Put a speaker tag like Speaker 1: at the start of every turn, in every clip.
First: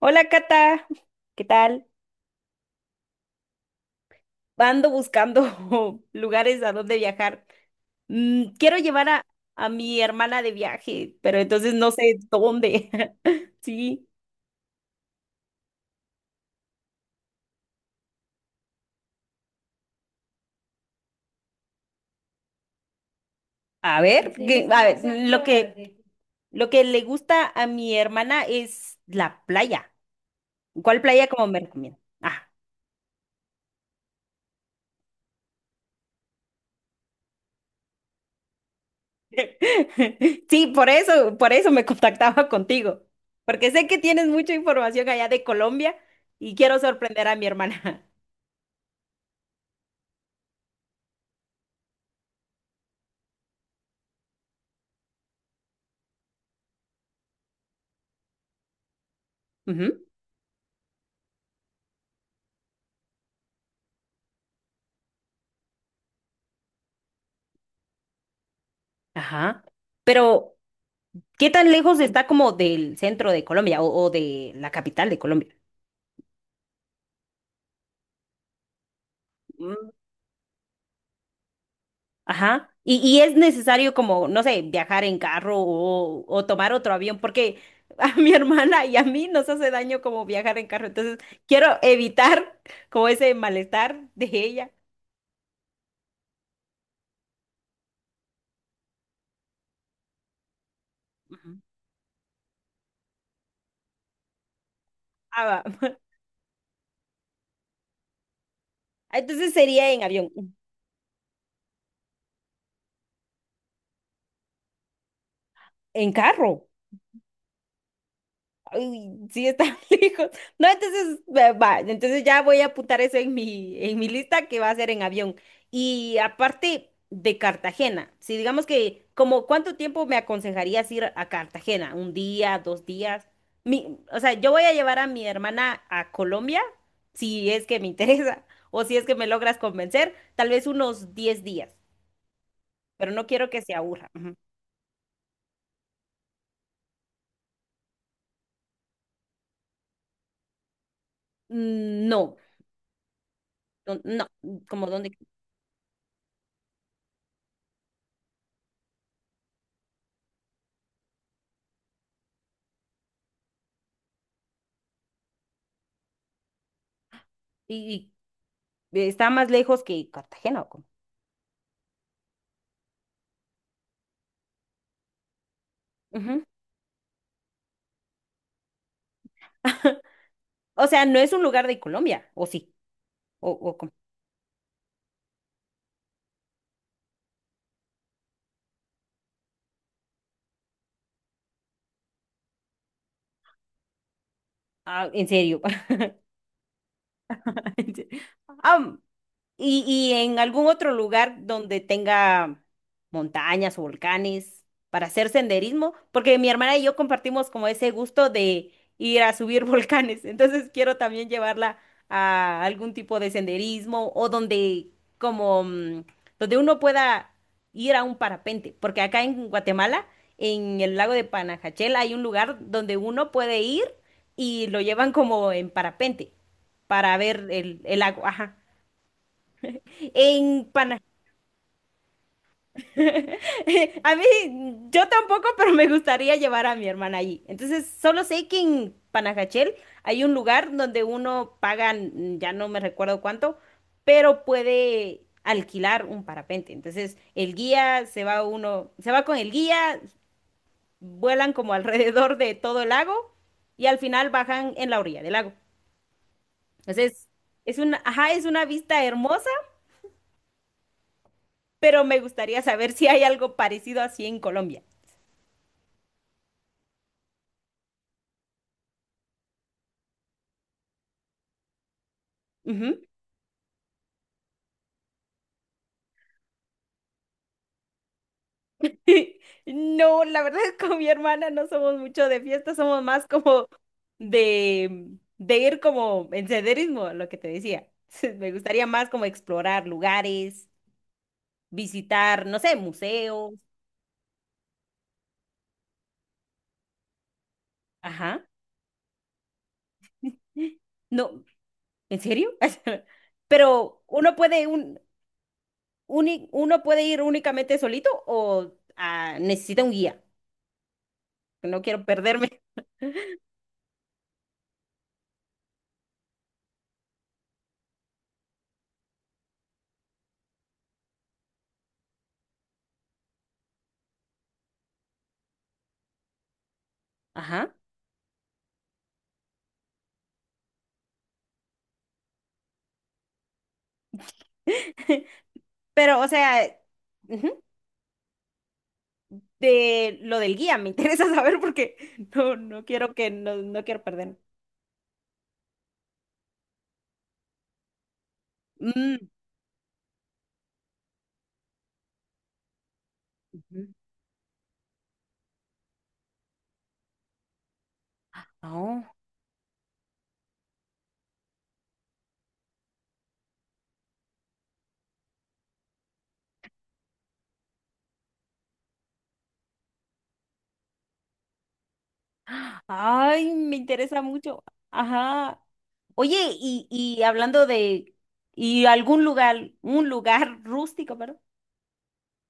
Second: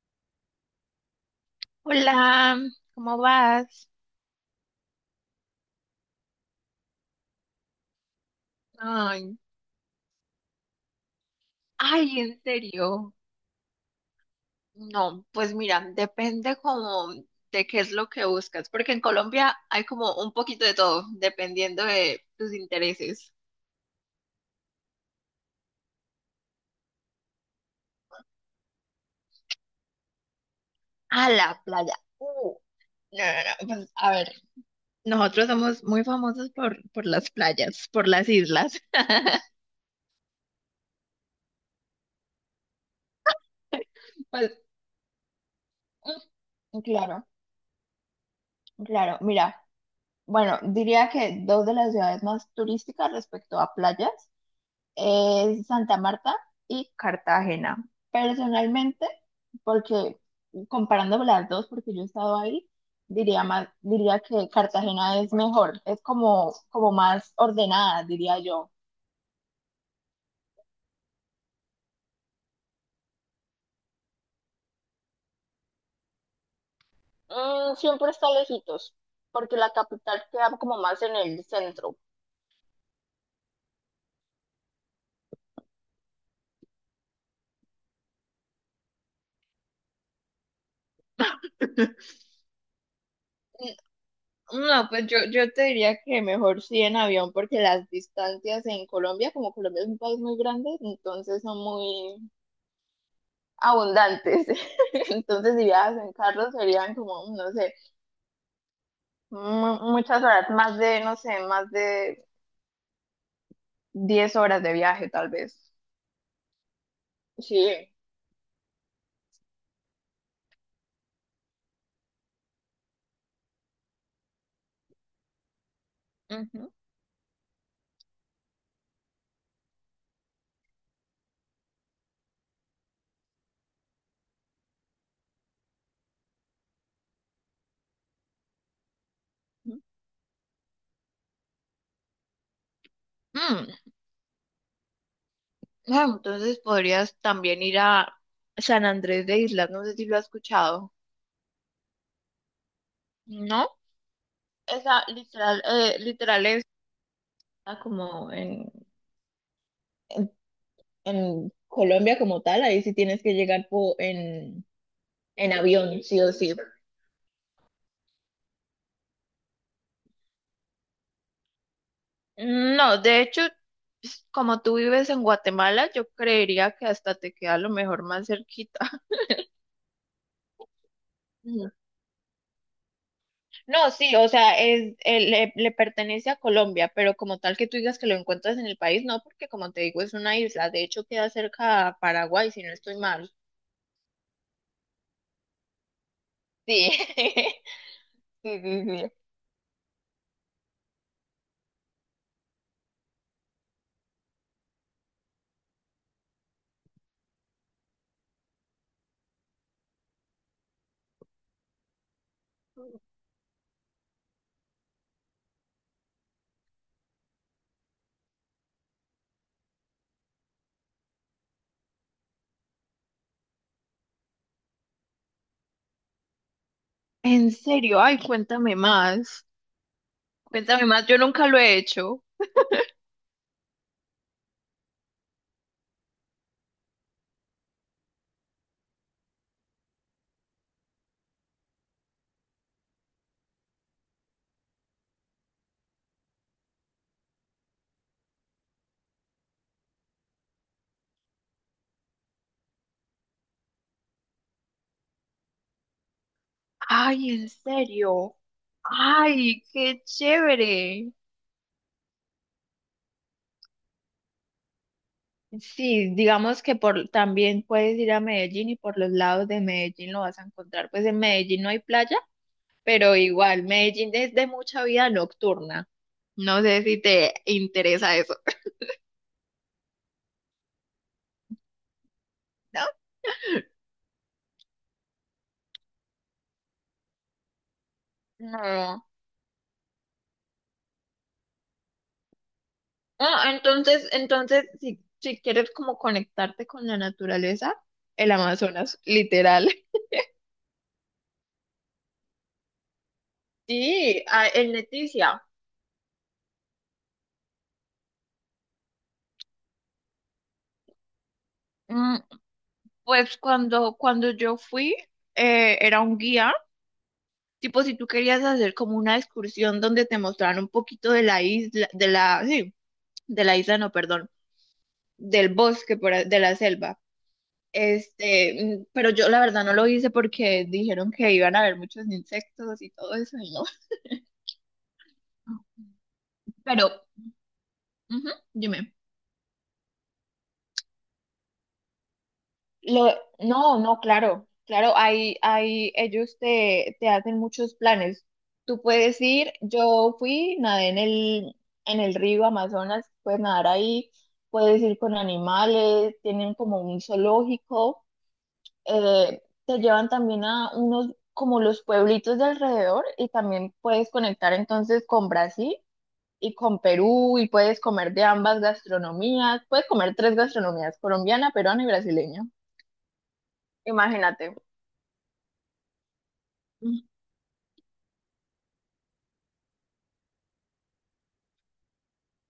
Speaker 1: Hola Cata, ¿qué tal?
Speaker 2: Hola, ¿cómo vas?
Speaker 1: Ando buscando lugares a donde viajar. Quiero llevar a,
Speaker 2: Ay,
Speaker 1: a mi hermana de viaje, pero entonces no sé
Speaker 2: ay, en
Speaker 1: dónde.
Speaker 2: serio.
Speaker 1: Sí,
Speaker 2: No, pues mira, depende como de qué es lo que buscas, porque en Colombia hay como un poquito de todo, dependiendo de tus intereses.
Speaker 1: a ver, a ver, lo que, lo que le gusta a mi hermana es la playa. ¿Cuál
Speaker 2: A
Speaker 1: playa
Speaker 2: la
Speaker 1: como me
Speaker 2: playa.
Speaker 1: recomienda? Ah.
Speaker 2: No, no, no, pues a ver, nosotros somos muy famosos por las playas, por las islas.
Speaker 1: Sí, por eso me contactaba contigo, porque sé que tienes
Speaker 2: Pues,
Speaker 1: mucha información allá de Colombia y quiero
Speaker 2: claro,
Speaker 1: sorprender a mi hermana.
Speaker 2: claro. Mira, bueno, diría que dos de las ciudades más turísticas respecto a playas es Santa Marta y Cartagena. Personalmente,
Speaker 1: Ujú.
Speaker 2: porque comparando las dos, porque yo he estado ahí, diría más, diría que Cartagena es mejor, es como, como más ordenada, diría yo.
Speaker 1: Ajá. Pero, ¿qué tan lejos está como del centro de Colombia o de la capital de Colombia?
Speaker 2: Siempre está lejitos, porque la
Speaker 1: Mm,
Speaker 2: capital queda como más en el centro.
Speaker 1: ajá. Y es necesario como, no sé, viajar en carro o tomar otro avión, porque a mi hermana y a mí nos hace daño como viajar en carro. Entonces, quiero evitar como ese malestar de ella.
Speaker 2: No, pues yo te diría que mejor sí en avión, porque las distancias en Colombia, como Colombia es un país muy grande, entonces
Speaker 1: Ujú.
Speaker 2: son muy, abundantes. Entonces,
Speaker 1: Ah, va.
Speaker 2: si viajas en carro, serían como, no sé,
Speaker 1: Entonces sería en
Speaker 2: muchas
Speaker 1: avión,
Speaker 2: horas, más de, no sé, más de 10 horas de viaje, tal vez.
Speaker 1: en carro.
Speaker 2: Sí.
Speaker 1: Ay, sí, está lejos. No, entonces, va, entonces ya voy a apuntar eso en mi lista que va a ser en avión. Y
Speaker 2: Ujú.
Speaker 1: aparte de Cartagena, si digamos que, como cuánto tiempo me aconsejarías ir a Cartagena, un día, dos días. O sea, yo voy a llevar a mi hermana a Colombia, si es que me interesa, o si es que me logras convencer, tal vez unos 10 días, pero no quiero que
Speaker 2: Mm,
Speaker 1: se aburra. Ujú.
Speaker 2: Entonces podrías también ir a San Andrés de Islas, no sé si lo has escuchado,
Speaker 1: Mm, no,
Speaker 2: ¿no?
Speaker 1: no, no, como
Speaker 2: Esa
Speaker 1: dónde.
Speaker 2: literal, literal es ah, como en, en Colombia como tal, ahí sí tienes que llegar en avión, sí o sí.
Speaker 1: y, ¿Está más lejos que Cartagena, o cómo?
Speaker 2: No, de hecho, pues, como tú vives en Guatemala, yo
Speaker 1: Ujú.
Speaker 2: creería que hasta te queda a lo mejor más cerquita.
Speaker 1: O sea, no es un lugar
Speaker 2: Ujú.
Speaker 1: de Colombia, ¿o sí? ¿O
Speaker 2: No,
Speaker 1: cómo?
Speaker 2: sí, o sea, es, le pertenece a Colombia, pero como tal que tú digas que lo encuentras en el país, no, porque como te digo, es una isla. De hecho, queda cerca a Paraguay, si no estoy mal.
Speaker 1: Ah, en serio.
Speaker 2: Sí, sí, sí,
Speaker 1: Ah,
Speaker 2: sí.
Speaker 1: y en algún otro lugar donde tenga montañas o volcanes para hacer senderismo, porque mi hermana y yo compartimos como ese gusto de ir a subir volcanes, entonces quiero también llevarla a algún tipo de senderismo o como mm, donde uno pueda ir a un parapente, porque acá en Guatemala, en el lago de Panajachel hay un lugar donde uno puede ir y lo llevan como en parapente para ver
Speaker 2: En
Speaker 1: el
Speaker 2: serio, ay,
Speaker 1: lago, ajá.
Speaker 2: cuéntame más.
Speaker 1: En
Speaker 2: Cuéntame
Speaker 1: Panamá.
Speaker 2: más, yo nunca lo he hecho.
Speaker 1: A mí, yo tampoco, pero me gustaría llevar a mi hermana allí. Entonces, solo sé que en Panajachel hay un lugar donde uno paga, ya no me recuerdo cuánto, pero puede alquilar un parapente. Entonces, el guía se va uno, se va con el guía, vuelan como alrededor de todo el lago y al final bajan en la orilla del lago. Entonces,
Speaker 2: Ay, en
Speaker 1: es una, ajá,
Speaker 2: serio.
Speaker 1: es una vista hermosa,
Speaker 2: Ay, qué chévere.
Speaker 1: pero me gustaría saber si hay algo parecido así en Colombia.
Speaker 2: Sí, digamos que por también puedes ir a Medellín y por los lados de Medellín lo vas a encontrar. Pues en Medellín no hay playa,
Speaker 1: Ujú.
Speaker 2: pero igual, Medellín es de mucha vida nocturna. No sé si te interesa eso.
Speaker 1: No, la verdad es que con mi hermana no somos mucho de fiesta,
Speaker 2: ¿No?
Speaker 1: somos más como de, de, ir como en senderismo, lo que te decía. Me gustaría
Speaker 2: No.
Speaker 1: más como explorar lugares, visitar, no sé,
Speaker 2: Ah,
Speaker 1: museos.
Speaker 2: entonces, entonces, si, si quieres como conectarte con la naturaleza, el
Speaker 1: Ajá.
Speaker 2: Amazonas, literal.
Speaker 1: No, ¿en serio? Pero
Speaker 2: Sí,
Speaker 1: uno
Speaker 2: ah,
Speaker 1: puede,
Speaker 2: en
Speaker 1: un,
Speaker 2: Leticia.
Speaker 1: uni- uno puede ir únicamente solito o necesita un guía. No quiero
Speaker 2: Mm,
Speaker 1: perderme.
Speaker 2: Pues cuando yo fui, era un guía. Tipo, si tú querías hacer como una excursión donde te mostraran un poquito de la isla, de la, sí, de la isla, no, perdón, del bosque, de la selva.
Speaker 1: Ajá.
Speaker 2: Este, pero yo la verdad no lo hice porque dijeron que iban a haber muchos insectos y todo eso, y no.
Speaker 1: Pero, o sea,
Speaker 2: Pero,
Speaker 1: ujú.
Speaker 2: ujú, dime.
Speaker 1: De lo del guía, me interesa saber porque no, no
Speaker 2: Lo,
Speaker 1: quiero que no,
Speaker 2: no,
Speaker 1: no
Speaker 2: no,
Speaker 1: quiero perder.
Speaker 2: claro, claro, hay, ellos te hacen muchos planes. Tú puedes
Speaker 1: Mm,
Speaker 2: ir, yo fui, nadé en el río Amazonas, puedes nadar
Speaker 1: ujú.
Speaker 2: ahí, puedes ir con animales, tienen como un zoológico,
Speaker 1: Oh.
Speaker 2: te llevan también a unos, como los pueblitos de alrededor y también puedes conectar entonces con Brasil y con Perú y puedes comer de ambas gastronomías, puedes comer tres gastronomías, colombiana, peruana y brasileña,
Speaker 1: Ay, me interesa
Speaker 2: imagínate.
Speaker 1: mucho. Ajá. Oye, y,
Speaker 2: Ujú.
Speaker 1: y hablando de y algún lugar, un lugar rústico, ¿verdad?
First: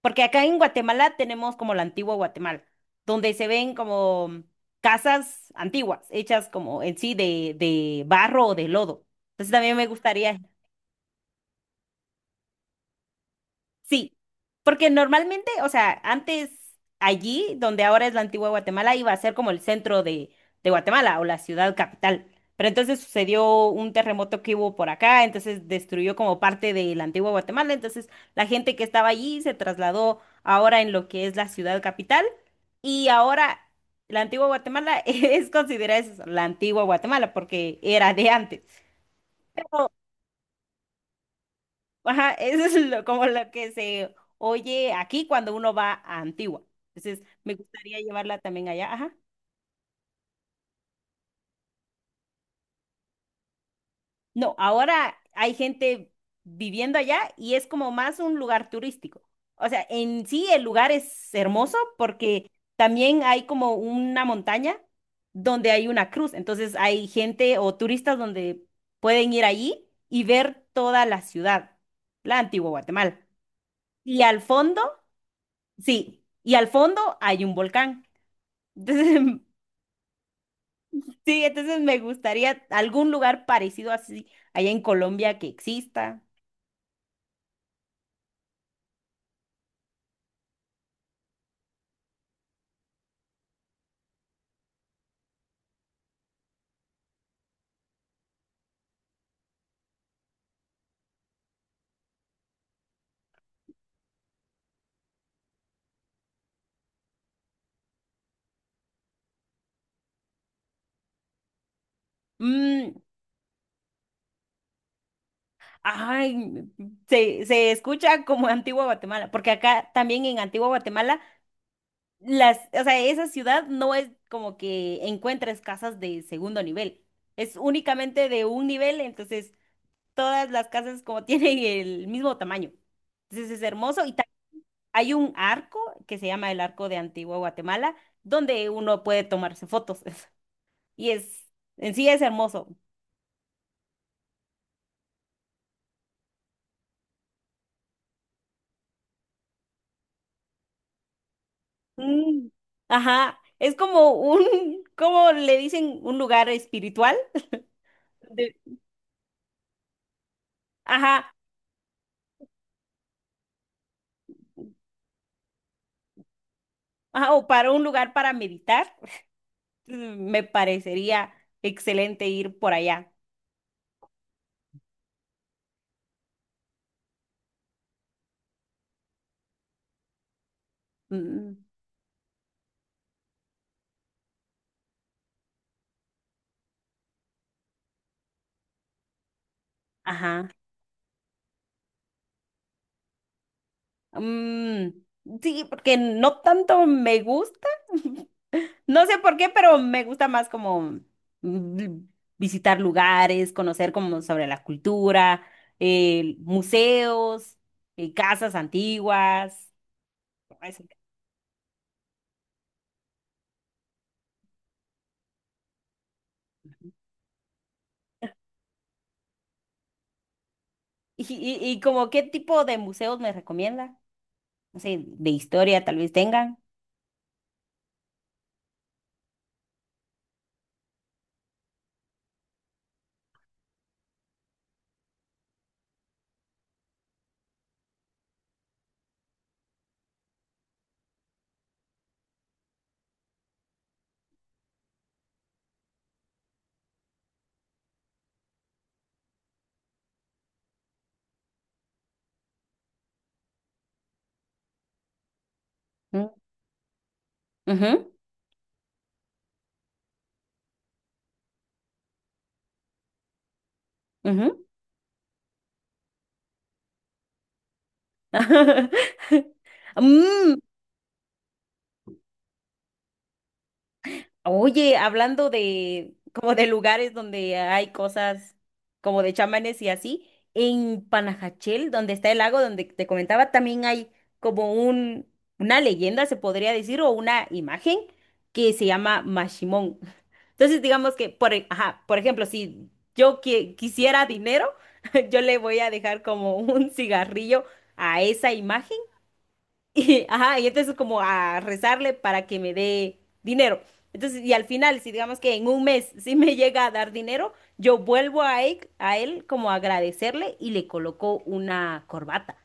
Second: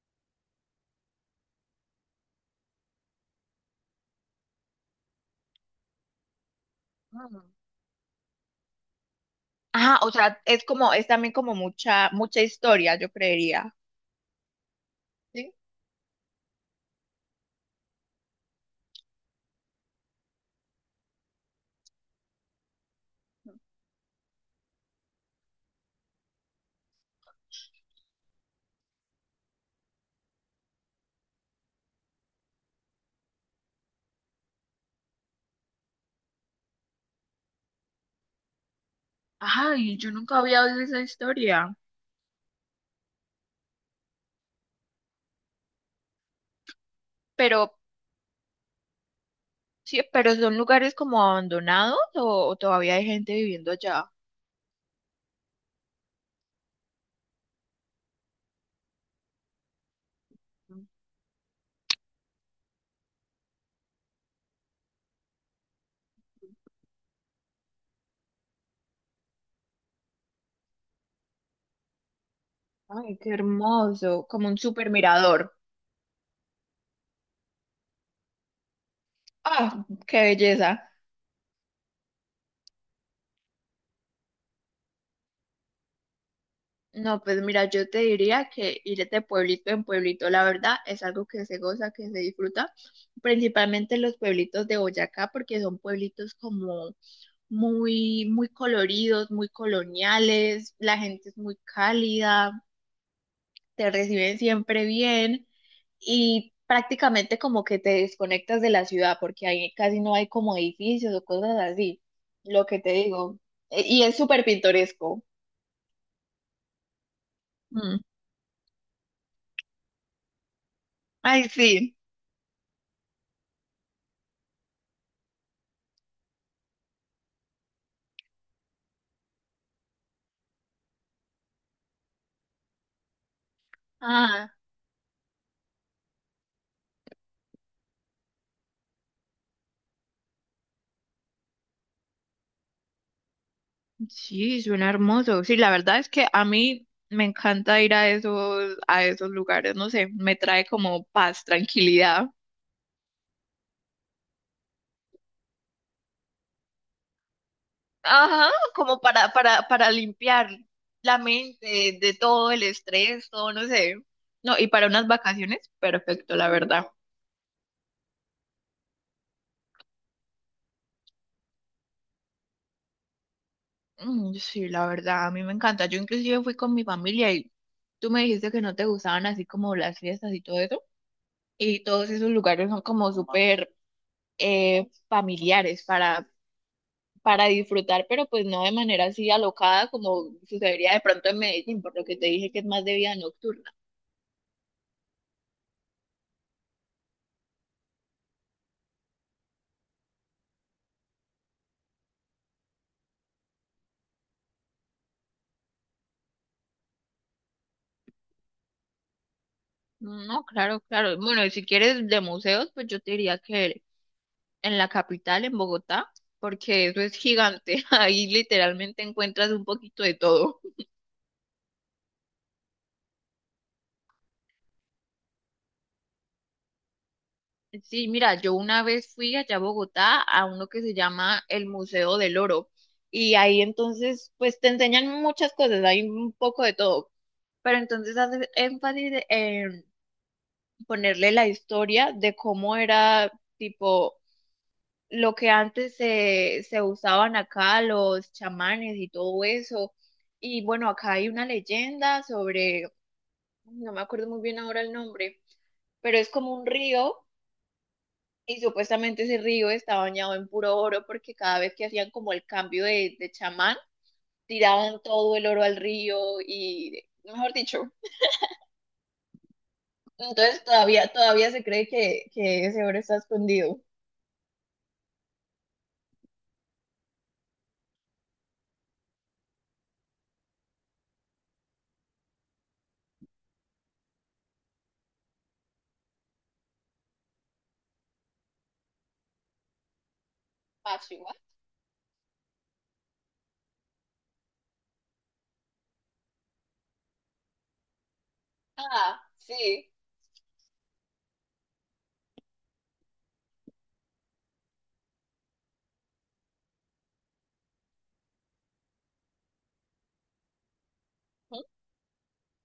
Speaker 1: Porque acá en Guatemala tenemos como la antigua Guatemala, donde se ven como casas antiguas, hechas como en sí de, barro o de lodo. Entonces también me
Speaker 2: Ah, o
Speaker 1: gustaría.
Speaker 2: sea, es como, es también como mucha, mucha historia, yo creería.
Speaker 1: Sí, porque normalmente,
Speaker 2: ¿Sí?
Speaker 1: o sea, antes allí, donde ahora es la antigua Guatemala, iba a ser como el centro de Guatemala o la ciudad capital. Pero entonces sucedió un terremoto que hubo por acá, entonces destruyó como parte de la antigua Guatemala. Entonces la gente que estaba allí se trasladó ahora en lo que es la ciudad capital. Y ahora la antigua Guatemala es considerada eso, la antigua Guatemala porque era de antes.
Speaker 2: Ay, yo nunca había oído esa historia.
Speaker 1: Ajá, eso es como lo que se oye aquí cuando uno va a Antigua. Entonces, me
Speaker 2: Pero,
Speaker 1: gustaría llevarla también allá. Ajá.
Speaker 2: sí, pero son lugares como abandonados o todavía hay gente viviendo allá.
Speaker 1: No, ahora hay gente viviendo allá y es como más un lugar turístico. O sea, en sí el lugar es hermoso porque también hay como una montaña donde hay una cruz. Entonces, hay gente o turistas donde pueden ir allí y ver toda la ciudad, la Antigua
Speaker 2: Ay,
Speaker 1: Guatemala.
Speaker 2: qué
Speaker 1: Y
Speaker 2: hermoso,
Speaker 1: al
Speaker 2: como un
Speaker 1: fondo,
Speaker 2: super mirador.
Speaker 1: sí, y al fondo hay un volcán. Entonces,
Speaker 2: Ah, qué belleza.
Speaker 1: sí, entonces me gustaría algún lugar parecido así allá en Colombia que exista.
Speaker 2: No, pues mira, yo te diría que ir de pueblito en pueblito, la verdad, es algo que se goza, que se disfruta, principalmente los pueblitos de Boyacá, porque son pueblitos como muy, muy coloridos, muy coloniales, la gente es muy cálida, te reciben siempre bien y prácticamente como que te desconectas de la ciudad, porque ahí casi no hay como edificios o cosas así, lo que te
Speaker 1: Mm,
Speaker 2: digo. Y es súper pintoresco.
Speaker 1: ay, se
Speaker 2: Mm.
Speaker 1: escucha como Antigua Guatemala, porque acá también en Antigua Guatemala,
Speaker 2: Ay, sí.
Speaker 1: o sea, esa ciudad no es como que encuentres casas de segundo nivel, es únicamente de un nivel, entonces todas las casas como tienen el mismo tamaño. Entonces es hermoso y
Speaker 2: Ah.
Speaker 1: hay un arco que se llama el Arco de Antigua Guatemala donde uno puede tomarse fotos. y es, en sí es hermoso.
Speaker 2: Sí, suena hermoso. Sí, la verdad es que a mí me encanta ir a esos lugares. No sé, me trae como paz, tranquilidad.
Speaker 1: Mm, ajá, es como un, ¿cómo le dicen? Un lugar espiritual.
Speaker 2: Ajá,
Speaker 1: de-
Speaker 2: como para limpiar la
Speaker 1: Ajá,
Speaker 2: mente de todo el estrés, todo, no sé. No, y para unas vacaciones, perfecto, la verdad.
Speaker 1: ajá, o para un lugar para meditar. Me parecería excelente ir por allá.
Speaker 2: Mm, sí, la verdad, a mí me encanta. Yo inclusive fui con mi familia y tú me dijiste que no te gustaban así como las fiestas y todo eso.
Speaker 1: Mm,
Speaker 2: Y todos esos lugares son como súper familiares para disfrutar, pero pues no de manera así alocada como
Speaker 1: ajá.
Speaker 2: sucedería de pronto en Medellín, por lo que te dije que es más de vida nocturna.
Speaker 1: Mm, sí, porque no tanto me gusta, no sé por qué, pero me gusta más como mm, visitar lugares, conocer como sobre la cultura, museos, casas antiguas.
Speaker 2: No, claro,
Speaker 1: Eso.
Speaker 2: claro. Bueno, y si quieres de museos, pues yo te diría que en la capital, en Bogotá, porque eso es gigante. Ahí literalmente encuentras un poquito de todo.
Speaker 1: Y como qué tipo de museos me recomienda? No sé, de historia tal vez tengan.
Speaker 2: Sí, mira, yo una vez fui allá a Bogotá a uno que se llama el Museo del Oro. Y ahí entonces, pues te enseñan muchas cosas, hay un poco de todo. Pero entonces hace énfasis en ponerle la historia de cómo era tipo lo que antes se usaban acá, los chamanes y todo eso. Y bueno, acá hay una leyenda sobre, no me acuerdo muy bien ahora el nombre, pero
Speaker 1: Mm,
Speaker 2: es como un río
Speaker 1: ujú,
Speaker 2: y supuestamente ese río está bañado en puro oro porque cada vez que hacían como el cambio de chamán,
Speaker 1: ujú.
Speaker 2: tiraban todo el oro al río y, mejor dicho,
Speaker 1: Mm,
Speaker 2: entonces todavía se cree que ese oro está escondido.
Speaker 1: oye, hablando de como de lugares donde hay cosas como de chamanes y así, en Panajachel, donde está el lago donde te comentaba, también hay como un una leyenda, se podría decir, o una imagen que se llama Mashimón. Entonces, digamos que por ejemplo, si yo quisiera dinero, yo le voy a dejar como un cigarrillo a esa imagen
Speaker 2: Ah, sí.
Speaker 1: y entonces como a rezarle para que me dé dinero. Entonces, y al final, si digamos que en un mes sí me llega a dar dinero, yo vuelvo a él como a agradecerle y le coloco
Speaker 2: Ujú.
Speaker 1: una corbata.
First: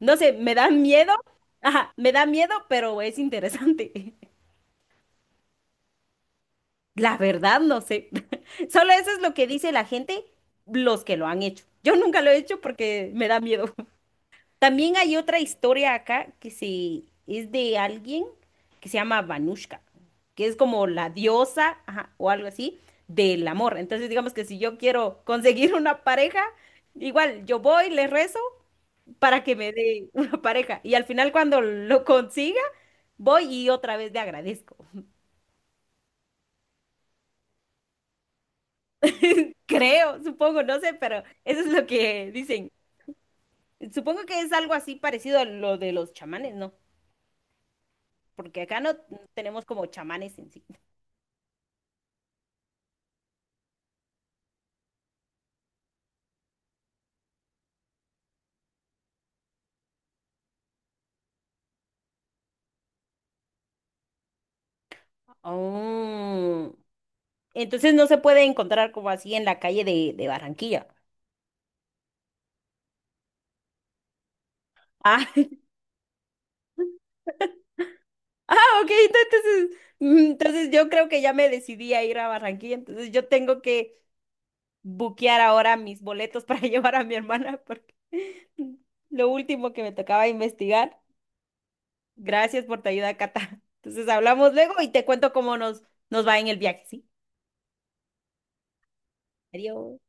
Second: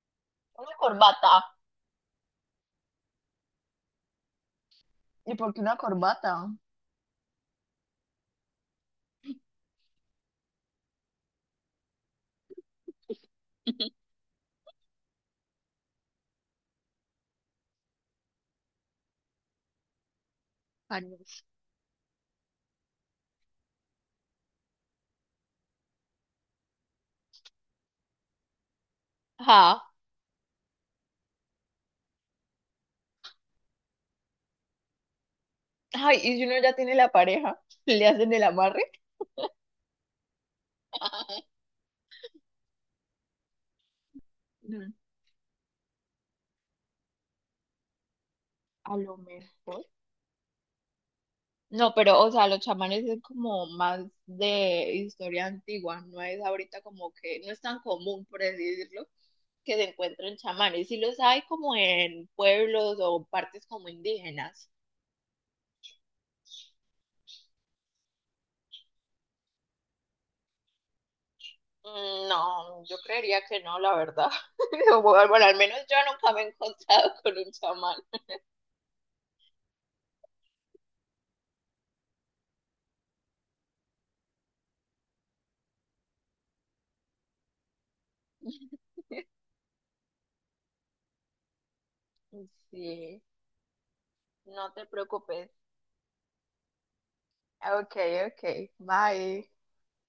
Speaker 1: No sé, me da
Speaker 2: Una
Speaker 1: miedo,
Speaker 2: corbata.
Speaker 1: ajá, me da miedo, pero es interesante.
Speaker 2: ¿Y por qué una corbata?
Speaker 1: La verdad, no sé. Solo eso es lo que dice la gente, los que lo han hecho. Yo nunca lo he hecho porque me da miedo. También hay otra historia acá es de alguien que se llama Vanushka, que es como
Speaker 2: Ah,
Speaker 1: la
Speaker 2: no.
Speaker 1: diosa, ajá, o algo así, del amor. Entonces, digamos que si yo quiero conseguir una pareja, igual yo voy, le rezo para que me
Speaker 2: Ajá.
Speaker 1: dé una pareja. Y al final, cuando lo consiga, voy y otra vez le agradezco.
Speaker 2: Ay, y si uno ya tiene la pareja, le hacen el amarre.
Speaker 1: Creo, supongo, no sé, pero eso es lo que dicen. Supongo que es algo
Speaker 2: Mm,
Speaker 1: así parecido a lo de los chamanes, ¿no? Porque acá no
Speaker 2: a lo
Speaker 1: tenemos como
Speaker 2: mejor.
Speaker 1: chamanes en sí.
Speaker 2: No, pero, o sea, los chamanes es como más de historia antigua, no es ahorita como que, no es tan común, por así decirlo, que se encuentren chamanes. Sí los hay como en pueblos o partes como indígenas.
Speaker 1: Oh. Entonces no se puede encontrar como así en la calle de, Barranquilla.
Speaker 2: Mm, no, yo creería que no, la verdad. O
Speaker 1: Ah,
Speaker 2: bueno, bueno, al menos yo nunca me he encontrado con un chamán.
Speaker 1: ah, ok, entonces, entonces yo creo que ya me decidí a ir a Barranquilla, entonces yo tengo que buquear ahora mis boletos para llevar a mi hermana porque lo último que me tocaba investigar. Gracias por tu ayuda,
Speaker 2: Sí,
Speaker 1: Cata. Entonces hablamos
Speaker 2: no
Speaker 1: luego
Speaker 2: te
Speaker 1: y te cuento
Speaker 2: preocupes.
Speaker 1: cómo nos, va en el viaje, ¿sí?
Speaker 2: Ok, ok, bye.
Speaker 1: Adiós.